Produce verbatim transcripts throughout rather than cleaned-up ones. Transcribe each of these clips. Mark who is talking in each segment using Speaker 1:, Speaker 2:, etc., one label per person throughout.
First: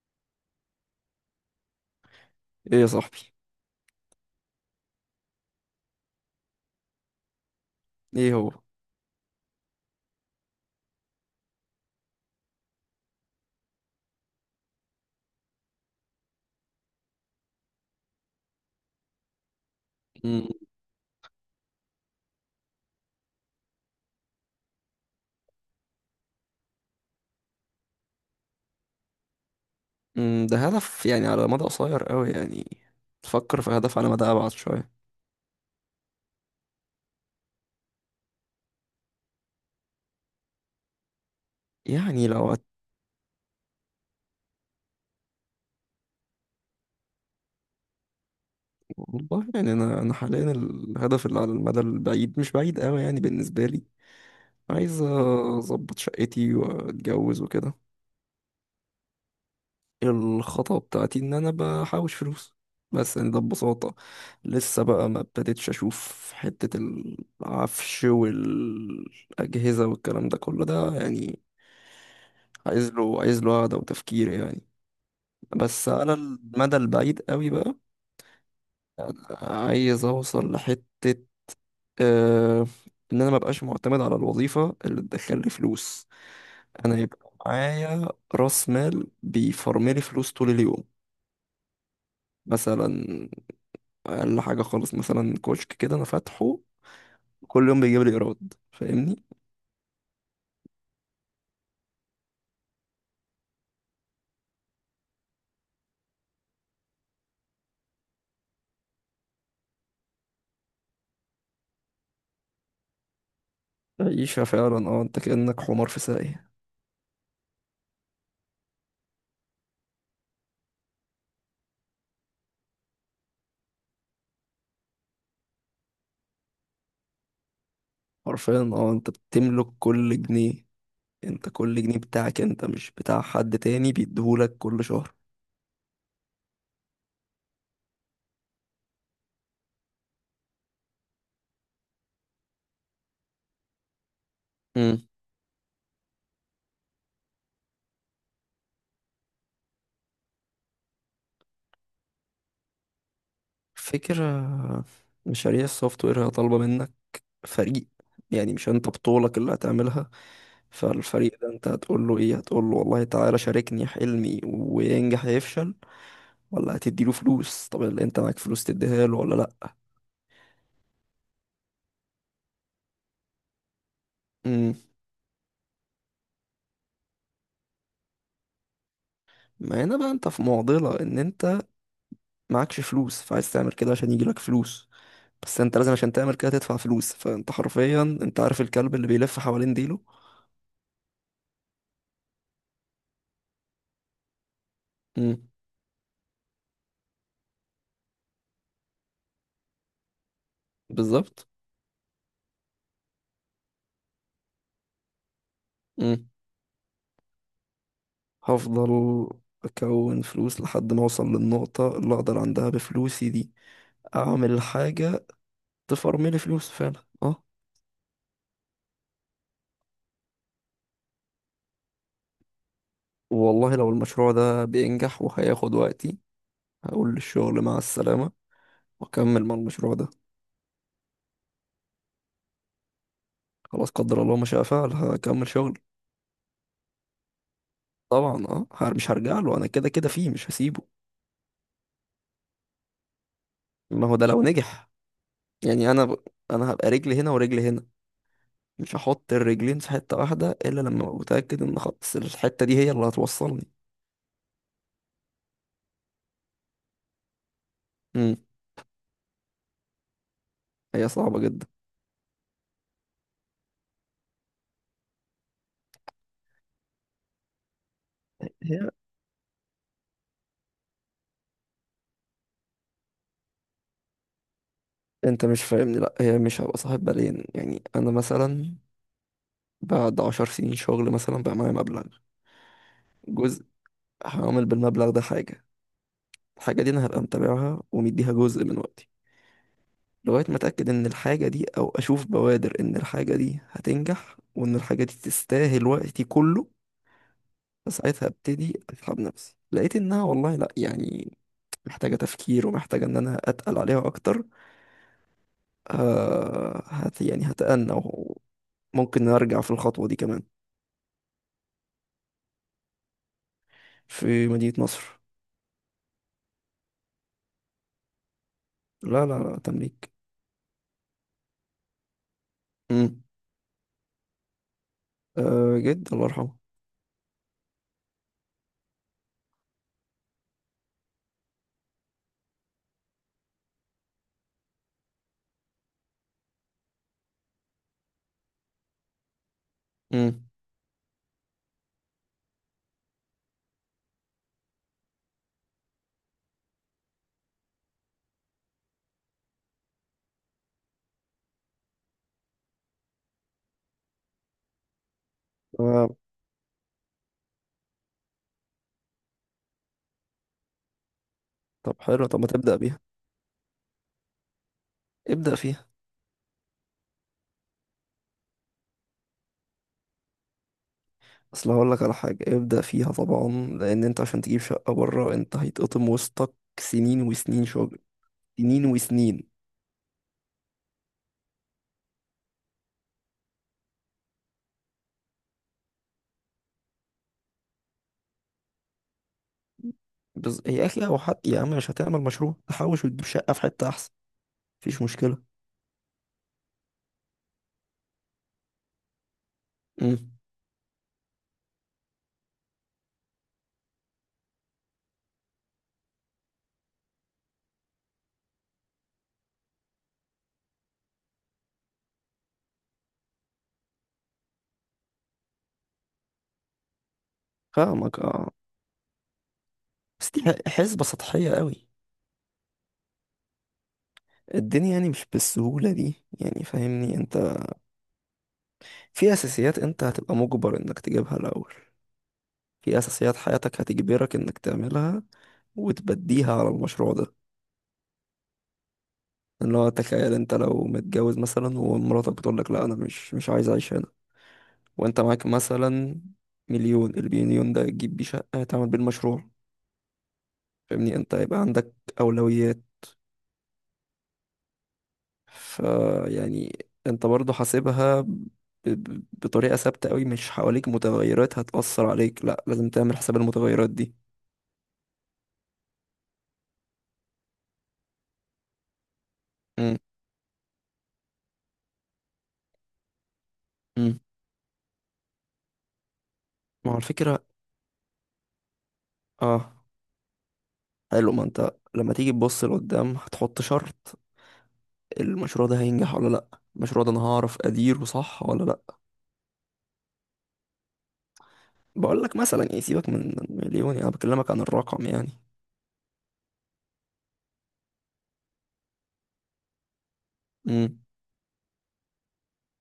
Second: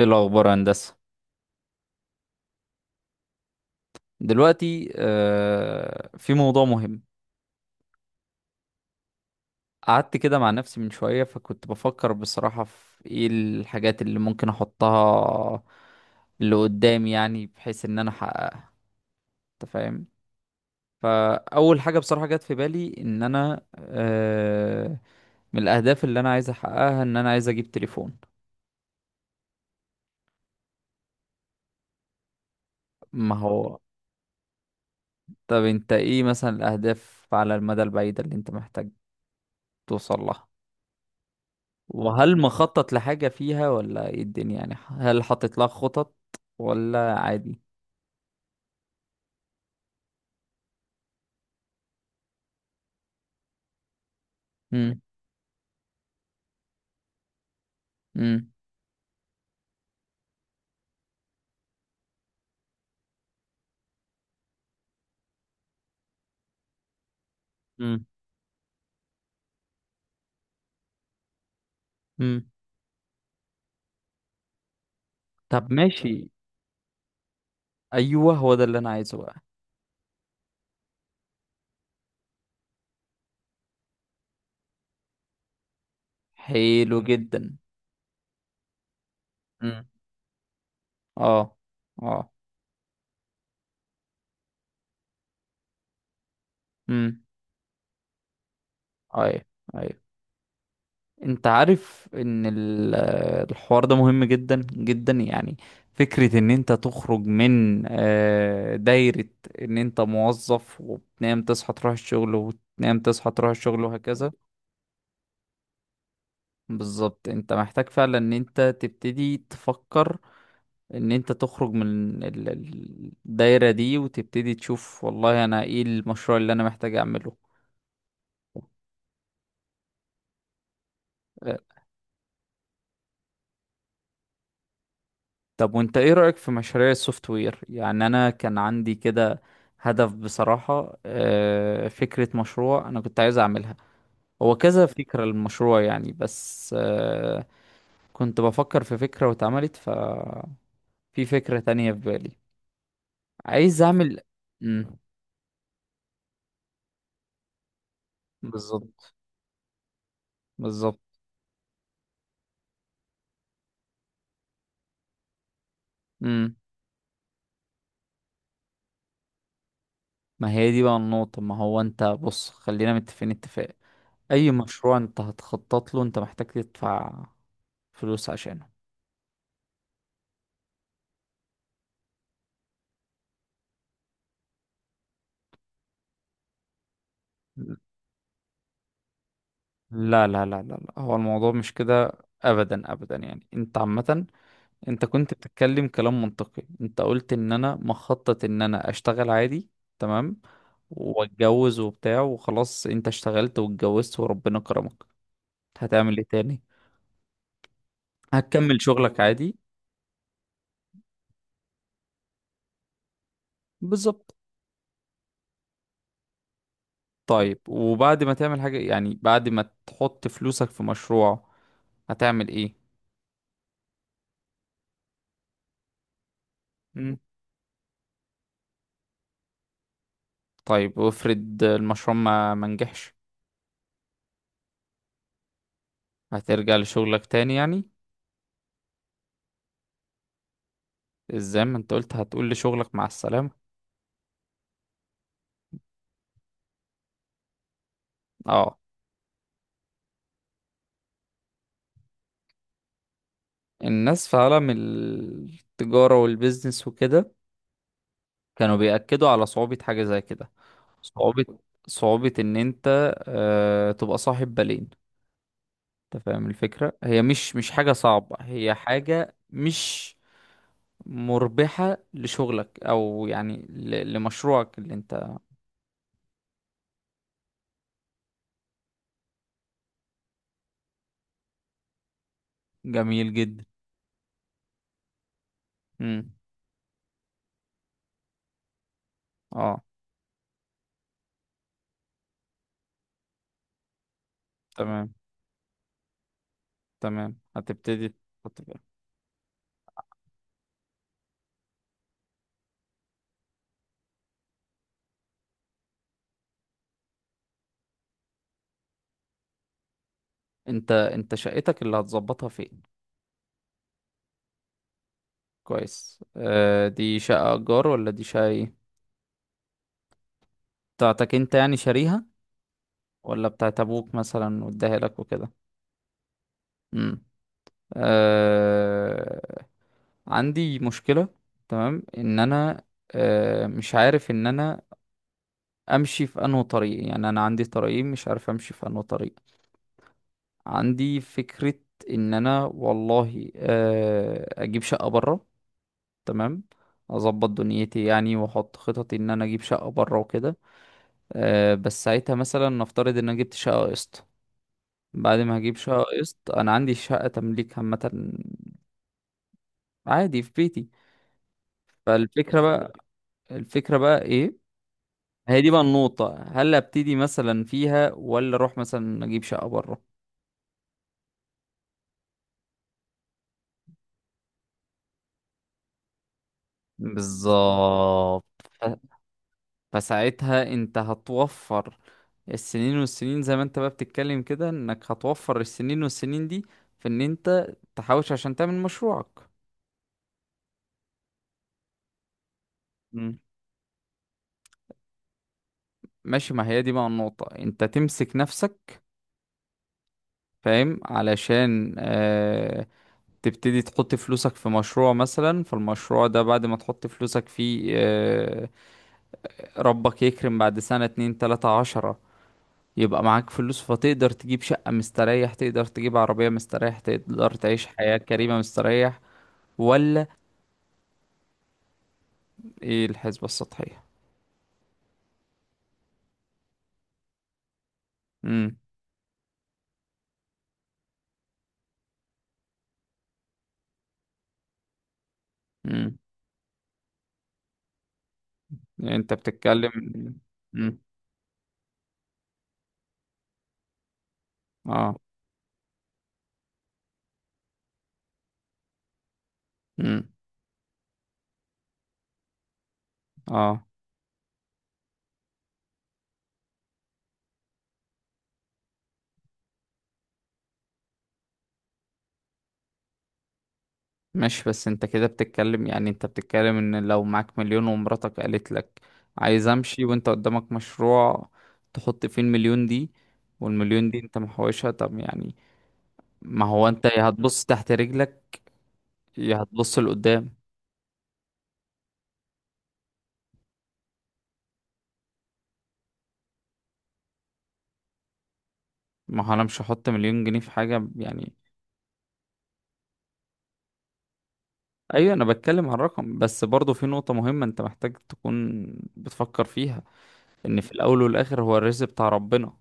Speaker 1: ايه الاخبار يا هندسه؟
Speaker 2: ايه يا صاحبي.
Speaker 1: دلوقتي آه في موضوع مهم.
Speaker 2: ايه هو؟
Speaker 1: قعدت كده مع نفسي من شويه فكنت بفكر بصراحه في ايه الحاجات اللي ممكن احطها اللي قدامي، يعني بحيث ان انا احققها. انت فاهم؟
Speaker 2: مم.
Speaker 1: فاول حاجه بصراحه جت في بالي ان انا آه من الاهداف اللي انا عايز احققها ان انا عايز اجيب تليفون.
Speaker 2: مم. ده هدف يعني على مدى قصير قوي يعني.
Speaker 1: ما
Speaker 2: تفكر في
Speaker 1: هو.
Speaker 2: هدف على مدى ابعد شويه؟
Speaker 1: طب انت ايه مثلا الاهداف على المدى البعيد اللي انت محتاج توصل لها؟
Speaker 2: يعني
Speaker 1: وهل
Speaker 2: لو هت...
Speaker 1: مخطط لحاجة فيها ولا ايه الدنيا؟ يعني هل حاطط لها خطط ولا عادي؟
Speaker 2: والله يعني انا انا حاليا الهدف اللي على المدى البعيد مش بعيد قوي يعني بالنسبه لي.
Speaker 1: امم.
Speaker 2: عايز اظبط شقتي واتجوز وكده.
Speaker 1: امم.
Speaker 2: الخطوه بتاعتي ان انا بحوش فلوس، بس يعني ده ببساطه. لسه بقى ما ابتديتش اشوف حته العفش
Speaker 1: امم.
Speaker 2: والاجهزه والكلام ده كله ده يعني.
Speaker 1: امم.
Speaker 2: عايز له عايز له قعدة وتفكير يعني،
Speaker 1: طب
Speaker 2: بس على
Speaker 1: ماشي.
Speaker 2: المدى البعيد قوي بقى.
Speaker 1: ايوه هو ده اللي انا عايزه بقى.
Speaker 2: عايز اوصل لحتة، آه ان انا مبقاش معتمد على الوظيفة اللي تدخلي فلوس. انا
Speaker 1: حلو
Speaker 2: يبقى
Speaker 1: جدا.
Speaker 2: معايا راس مال
Speaker 1: امم.
Speaker 2: بيفرملي فلوس طول اليوم.
Speaker 1: اه. اه.
Speaker 2: مثلا اقل حاجة خالص، مثلا كشك كده انا فاتحه
Speaker 1: امم.
Speaker 2: كل يوم بيجيب لي ايراد، فاهمني.
Speaker 1: ايوه. ايوه. انت عارف ان ال- آه، الحوار ده مهم جدا جدا، يعني فكرة ان انت تخرج من آه، دايرة ان انت موظف وبتنام تصحى تروح الشغل وبتنام تصحى تروح الشغل وهكذا.
Speaker 2: عيشة فعلا، اه، انت كأنك حمار في ساقية.
Speaker 1: بالظبط انت محتاج فعلا ان انت تبتدي تفكر ان انت تخرج من ال- ال- الدايرة دي وتبتدي تشوف والله انا ايه المشروع اللي انا محتاج اعمله.
Speaker 2: حرفيا، اه، انت بتملك كل جنيه. انت
Speaker 1: اه.
Speaker 2: كل جنيه بتاعك انت مش بتاع حد تاني بيديهولك كل شهر.
Speaker 1: طب وانت ايه رأيك في مشاريع السوفت وير؟ يعني انا كان عندي كده هدف بصراحة، اه، فكرة مشروع انا كنت عايز اعملها، هو كذا
Speaker 2: امم.
Speaker 1: فكرة للمشروع يعني. بس اه، كنت بفكر في فكرة واتعملت، ففي فكرة تانية في بالي عايز اعمل.
Speaker 2: فكرة.
Speaker 1: مم.
Speaker 2: مشاريع السوفت وير هي طالبة منك فريق، يعني مش انت
Speaker 1: بالظبط.
Speaker 2: بطولك اللي هتعملها.
Speaker 1: بالظبط.
Speaker 2: فالفريق ده انت هتقول له ايه؟ هتقول له والله تعالى شاركني حلمي وينجح يفشل؟
Speaker 1: امم.
Speaker 2: ولا هتديله فلوس؟ طب اللي انت معاك فلوس تديها له ولا لا؟
Speaker 1: ما هي دي بقى النقطة. ما هو انت بص خلينا متفقين اتفاق، اي
Speaker 2: امم.
Speaker 1: مشروع انت هتخطط له انت محتاج تدفع فلوس عشانه.
Speaker 2: ما هنا بقى انت في معضلة ان انت معكش فلوس فعايز تعمل كده عشان يجيلك فلوس، بس انت لازم عشان تعمل كده تدفع فلوس. فانت حرفيا انت عارف الكلب اللي بيلف حوالين ديله.
Speaker 1: لا لا لا لا لا، هو الموضوع مش كده ابدا ابدا. يعني انت عامة انت كنت
Speaker 2: مم.
Speaker 1: بتتكلم كلام منطقي. انت قلت ان انا مخطط ان انا اشتغل عادي. تمام.
Speaker 2: بالظبط.
Speaker 1: واتجوز وبتاع وخلاص، انت اشتغلت واتجوزت وربنا كرمك، هتعمل ايه
Speaker 2: مم.
Speaker 1: تاني؟ هتكمل شغلك
Speaker 2: هفضل
Speaker 1: عادي.
Speaker 2: أكون فلوس لحد ما أوصل للنقطة اللي أقدر عندها بفلوسي دي
Speaker 1: بالظبط.
Speaker 2: أعمل حاجة تفرملي فلوس فعلا، أه.
Speaker 1: طيب وبعد ما تعمل حاجة، يعني بعد ما تحط فلوسك في مشروع، هتعمل ايه؟
Speaker 2: والله لو المشروع ده بينجح وهياخد وقتي، هقول
Speaker 1: مم.
Speaker 2: للشغل مع السلامة وأكمل مع المشروع ده.
Speaker 1: طيب وافرض المشروع ما ما نجحش.
Speaker 2: خلاص، قدر الله ما شاء فعل، هكمل شغل.
Speaker 1: هترجع لشغلك تاني يعني؟
Speaker 2: طبعا أه، هر- مش هرجع له، أنا كده كده فيه مش هسيبه.
Speaker 1: ازاي ما انت قلت هتقول لشغلك مع السلامة.
Speaker 2: ما هو ده لو نجح. يعني أنا ب... أنا هبقى رجلي هنا ورجلي هنا،
Speaker 1: اه.
Speaker 2: مش هحط الرجلين في حتة واحدة إلا لما أبقى متأكد إن خلاص الحتة دي هي اللي هتوصلني.
Speaker 1: الناس في عالم التجارة والبيزنس وكده
Speaker 2: مم.
Speaker 1: كانوا بيأكدوا على صعوبة حاجة زي كده.
Speaker 2: هي صعبة
Speaker 1: صعوبة
Speaker 2: جدا.
Speaker 1: صعوبة ان انت آه تبقى صاحب بالين. انت فاهم الفكرة؟ هي مش مش حاجة صعبة، هي
Speaker 2: هي
Speaker 1: حاجة مش مربحة لشغلك، او يعني ل- لمشروعك اللي انت.
Speaker 2: أنت مش فاهمني، لأ، هي مش هبقى صاحب بالين. يعني أنا مثلا بعد عشر سنين شغل مثلا بقى معايا مبلغ،
Speaker 1: جميل جدا.
Speaker 2: جزء هعمل بالمبلغ ده حاجة.
Speaker 1: امم.
Speaker 2: الحاجة دي أنا هبقى متابعها ومديها جزء من وقتي
Speaker 1: اه.
Speaker 2: لغاية ما أتأكد إن الحاجة دي، أو أشوف بوادر إن الحاجة دي هتنجح وإن الحاجة دي
Speaker 1: تمام.
Speaker 2: تستاهل وقتي كله.
Speaker 1: تمام هتبتدي
Speaker 2: فساعتها
Speaker 1: تحط
Speaker 2: ابتدي
Speaker 1: فيها.
Speaker 2: اسحب نفسي. لقيت انها والله لا يعني محتاجة تفكير ومحتاجة إن أنا أتقل عليها أكتر، آه هت يعني هتأنى وممكن أرجع في الخطوة دي كمان.
Speaker 1: انت انت شقتك اللي هتظبطها فين؟
Speaker 2: في مدينة نصر.
Speaker 1: كويس. آه دي شقة ايجار ولا دي شقة ايه؟
Speaker 2: لا، لا، لا، تمليك.
Speaker 1: بتاعتك انت، يعني شاريها،
Speaker 2: مم.
Speaker 1: ولا بتاعت ابوك مثلا واداها لك وكده؟
Speaker 2: آه، جد الله يرحمه.
Speaker 1: امم. آه. عندي مشكلة. تمام ان انا آه مش عارف ان انا امشي في انه طريق. يعني انا عندي طريقين مش عارف امشي في انه طريق.
Speaker 2: مم.
Speaker 1: عندي فكرة ان انا والله آه، اجيب شقة برا. تمام. اظبط دنيتي، يعني واحط خططي ان انا اجيب شقة برا وكده. آه، بس ساعتها مثلا نفترض ان انا جبت شقة قسط. بعد ما هجيب شقة
Speaker 2: آه.
Speaker 1: قسط انا عندي شقة تمليك عامة، عادي في بيتي.
Speaker 2: طب حلو، طب ما
Speaker 1: فالفكرة
Speaker 2: تبدأ
Speaker 1: بقى،
Speaker 2: بيها،
Speaker 1: الفكرة بقى ايه؟
Speaker 2: ابدأ
Speaker 1: هي دي بقى
Speaker 2: فيها.
Speaker 1: النقطة، هل ابتدي مثلا فيها ولا اروح مثلا اجيب شقة برا؟
Speaker 2: أصل هقول لك على حاجة، ابدأ فيها طبعا، لأن أنت عشان تجيب شقة بره أنت هيتقطم وسطك سنين وسنين شغل،
Speaker 1: بالظبط.
Speaker 2: سنين وسنين.
Speaker 1: فساعتها انت هتوفر السنين والسنين، زي ما انت بقى بتتكلم كده انك هتوفر السنين والسنين دي في ان انت تحوش عشان تعمل مشروعك.
Speaker 2: بز... يا أخي أو حتى يا عم، مش هتعمل مشروع تحوش وتجيب
Speaker 1: مم.
Speaker 2: شقة في حتة أحسن؟ مفيش مشكلة.
Speaker 1: ماشي، ما هي دي بقى النقطة، انت تمسك نفسك
Speaker 2: مم.
Speaker 1: فاهم علشان آه تبتدي تحط فلوسك في مشروع مثلا، فالمشروع ده بعد ما تحط فلوسك فيه آه ربك يكرم بعد سنة اتنين تلاتة عشرة، يبقى معاك فلوس فتقدر تجيب شقة مستريح، تقدر تجيب عربية مستريح، تقدر تعيش حياة
Speaker 2: فاهمك اه،
Speaker 1: كريمة مستريح. ولا؟
Speaker 2: بس دي حسبة سطحية قوي.
Speaker 1: ايه الحسبة السطحية؟
Speaker 2: الدنيا يعني مش بالسهولة دي، يعني فاهمني انت.
Speaker 1: امم.
Speaker 2: في اساسيات انت هتبقى مجبر انك تجيبها الاول، في اساسيات حياتك هتجبرك انك تعملها
Speaker 1: امم.
Speaker 2: وتبديها على المشروع ده.
Speaker 1: يعني انت
Speaker 2: اللي هو
Speaker 1: بتتكلم.
Speaker 2: تخيل انت لو
Speaker 1: امم.
Speaker 2: متجوز مثلا ومراتك بتقول لك لا، انا مش مش عايز اعيش هنا
Speaker 1: اه.
Speaker 2: وانت معاك مثلا مليون. المليون ده تجيب بيه شقة تعمل بيه المشروع؟
Speaker 1: امم.
Speaker 2: فاهمني انت هيبقى عندك اولويات.
Speaker 1: اه.
Speaker 2: فيعني انت برضو حاسبها ب- ب- بطريقة ثابتة قوي، مش حواليك متغيرات هتأثر عليك؟ لا، لازم تعمل حساب المتغيرات دي.
Speaker 1: ماشي، بس انت كده بتتكلم، يعني انت بتتكلم ان لو معاك مليون ومراتك قالت لك عايز
Speaker 2: امم.
Speaker 1: امشي وانت قدامك مشروع تحط فيه المليون دي، والمليون دي
Speaker 2: امم.
Speaker 1: انت محوشها طب يعني، ما هو
Speaker 2: ما هو
Speaker 1: انت يا
Speaker 2: الفكرة.
Speaker 1: هتبص تحت رجلك يا
Speaker 2: اه.
Speaker 1: هتبص لقدام.
Speaker 2: حلو، ما انت لما تيجي تبص لقدام هتحط شرط المشروع ده هينجح ولا لا، المشروع ده انا هعرف اديره صح ولا لا.
Speaker 1: ما هو انا مش هحط مليون جنيه في حاجة يعني.
Speaker 2: بقول لك مثلا، يعني سيبك من مليون، انا بكلمك عن الرقم يعني.
Speaker 1: ايوه انا بتكلم عن رقم، بس برضه في نقطة مهمة انت محتاج تكون بتفكر فيها، ان في
Speaker 2: امم.
Speaker 1: الاول والاخر هو الرزق بتاع ربنا.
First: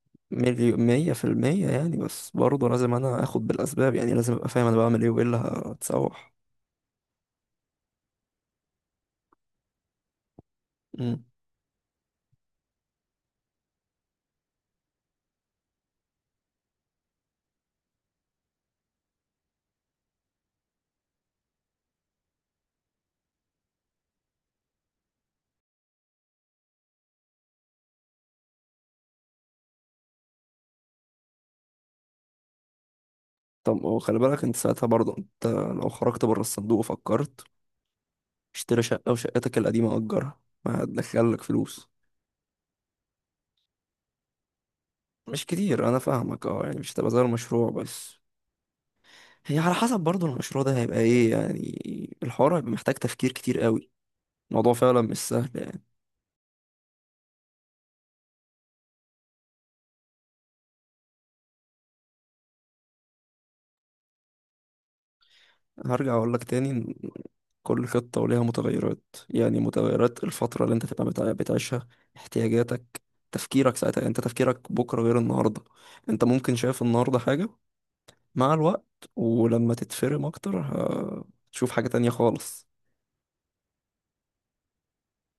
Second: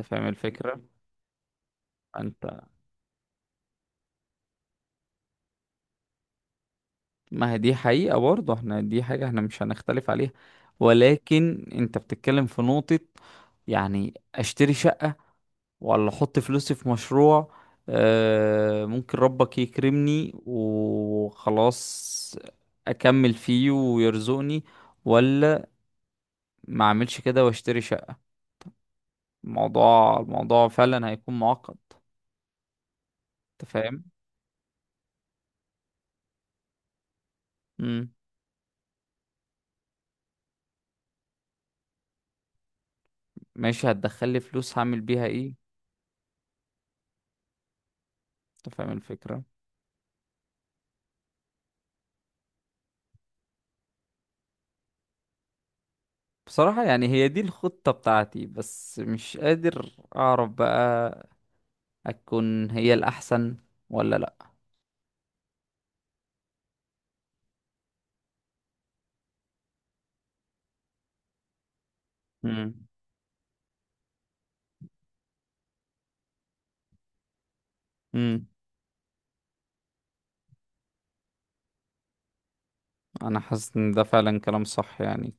Speaker 1: انت فاهم
Speaker 2: مليون
Speaker 1: الفكرة؟
Speaker 2: مية في المية يعني، بس
Speaker 1: انت،
Speaker 2: برضه لازم انا اخد بالاسباب يعني، لازم ابقى فاهم انا بعمل ايه وايه اللي هتسوح.
Speaker 1: ما هي دي حقيقة برضه، احنا دي حاجة احنا مش هنختلف عليها. ولكن انت بتتكلم في نقطة، يعني اشتري شقة ولا احط فلوسي في مشروع. آه، ممكن ربك يكرمني وخلاص اكمل فيه ويرزقني، ولا ما اعملش كده واشتري شقة. الموضوع الموضوع فعلا هيكون معقد. انت
Speaker 2: طب ما هو
Speaker 1: فاهم؟
Speaker 2: خلي بالك انت ساعتها برضه، انت لو خرجت بره الصندوق وفكرت
Speaker 1: امم.
Speaker 2: اشتري شقة وشقتك القديمة أجرها، ما هتدخلك فلوس؟
Speaker 1: ماشي هتدخل لي فلوس، هعمل بيها
Speaker 2: مش
Speaker 1: ايه؟
Speaker 2: كتير، أنا فاهمك اه، يعني مش هتبقى زي المشروع، بس
Speaker 1: انت فاهم الفكرة؟
Speaker 2: هي على حسب برضه المشروع ده هيبقى ايه، يعني الحوار هيبقى محتاج تفكير كتير قوي. الموضوع فعلا مش سهل يعني.
Speaker 1: بصراحة يعني هي دي الخطة بتاعتي، بس مش قادر اعرف بقى اكون هي الاحسن ولا لا.
Speaker 2: هرجع أقول لك تاني إن كل خطة وليها متغيرات، يعني متغيرات الفترة اللي انت تبقى بتع- بتعيشها،
Speaker 1: امم.
Speaker 2: احتياجاتك، تفكيرك ساعتها. يعني انت تفكيرك بكرة غير النهاردة. انت ممكن شايف النهاردة حاجة،
Speaker 1: امم.
Speaker 2: مع الوقت ولما تتفرم اكتر هتشوف حاجة تانية خالص.
Speaker 1: انا حاسس ان ده فعلا كلام صح يعني،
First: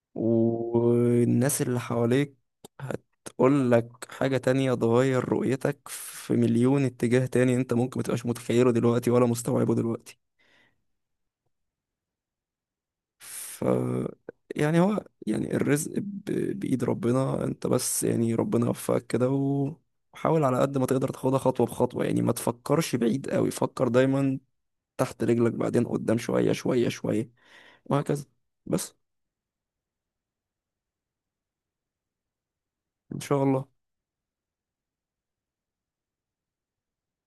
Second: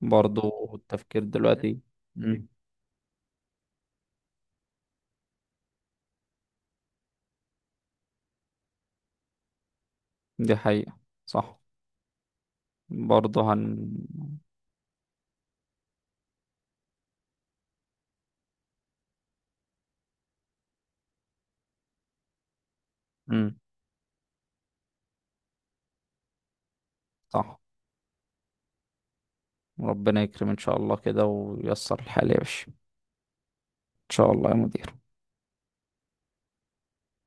Speaker 1: برضو التفكير
Speaker 2: والناس
Speaker 1: دلوقتي.
Speaker 2: اللي حواليك
Speaker 1: امم.
Speaker 2: هتقول لك حاجة تانية تغير رؤيتك في مليون اتجاه تاني انت ممكن متبقاش متخيله دلوقتي ولا مستوعبه دلوقتي.
Speaker 1: دي حقيقة. صح. برضو
Speaker 2: ف
Speaker 1: هن
Speaker 2: يعني هو يعني الرزق ب- بإيد ربنا. انت بس يعني ربنا يوفقك كده و- وحاول على قد ما تقدر تاخدها خطوة بخطوة. يعني ما تفكرش بعيد قوي،
Speaker 1: امم.
Speaker 2: فكر دايما تحت رجلك بعدين قدام، شوية شوية شوية،
Speaker 1: صح.
Speaker 2: وهكذا. بس.
Speaker 1: ربنا يكرم ان شاء الله كده وييسر الحال يا باشا، ان
Speaker 2: ان شاء الله.
Speaker 1: شاء الله يا مدير.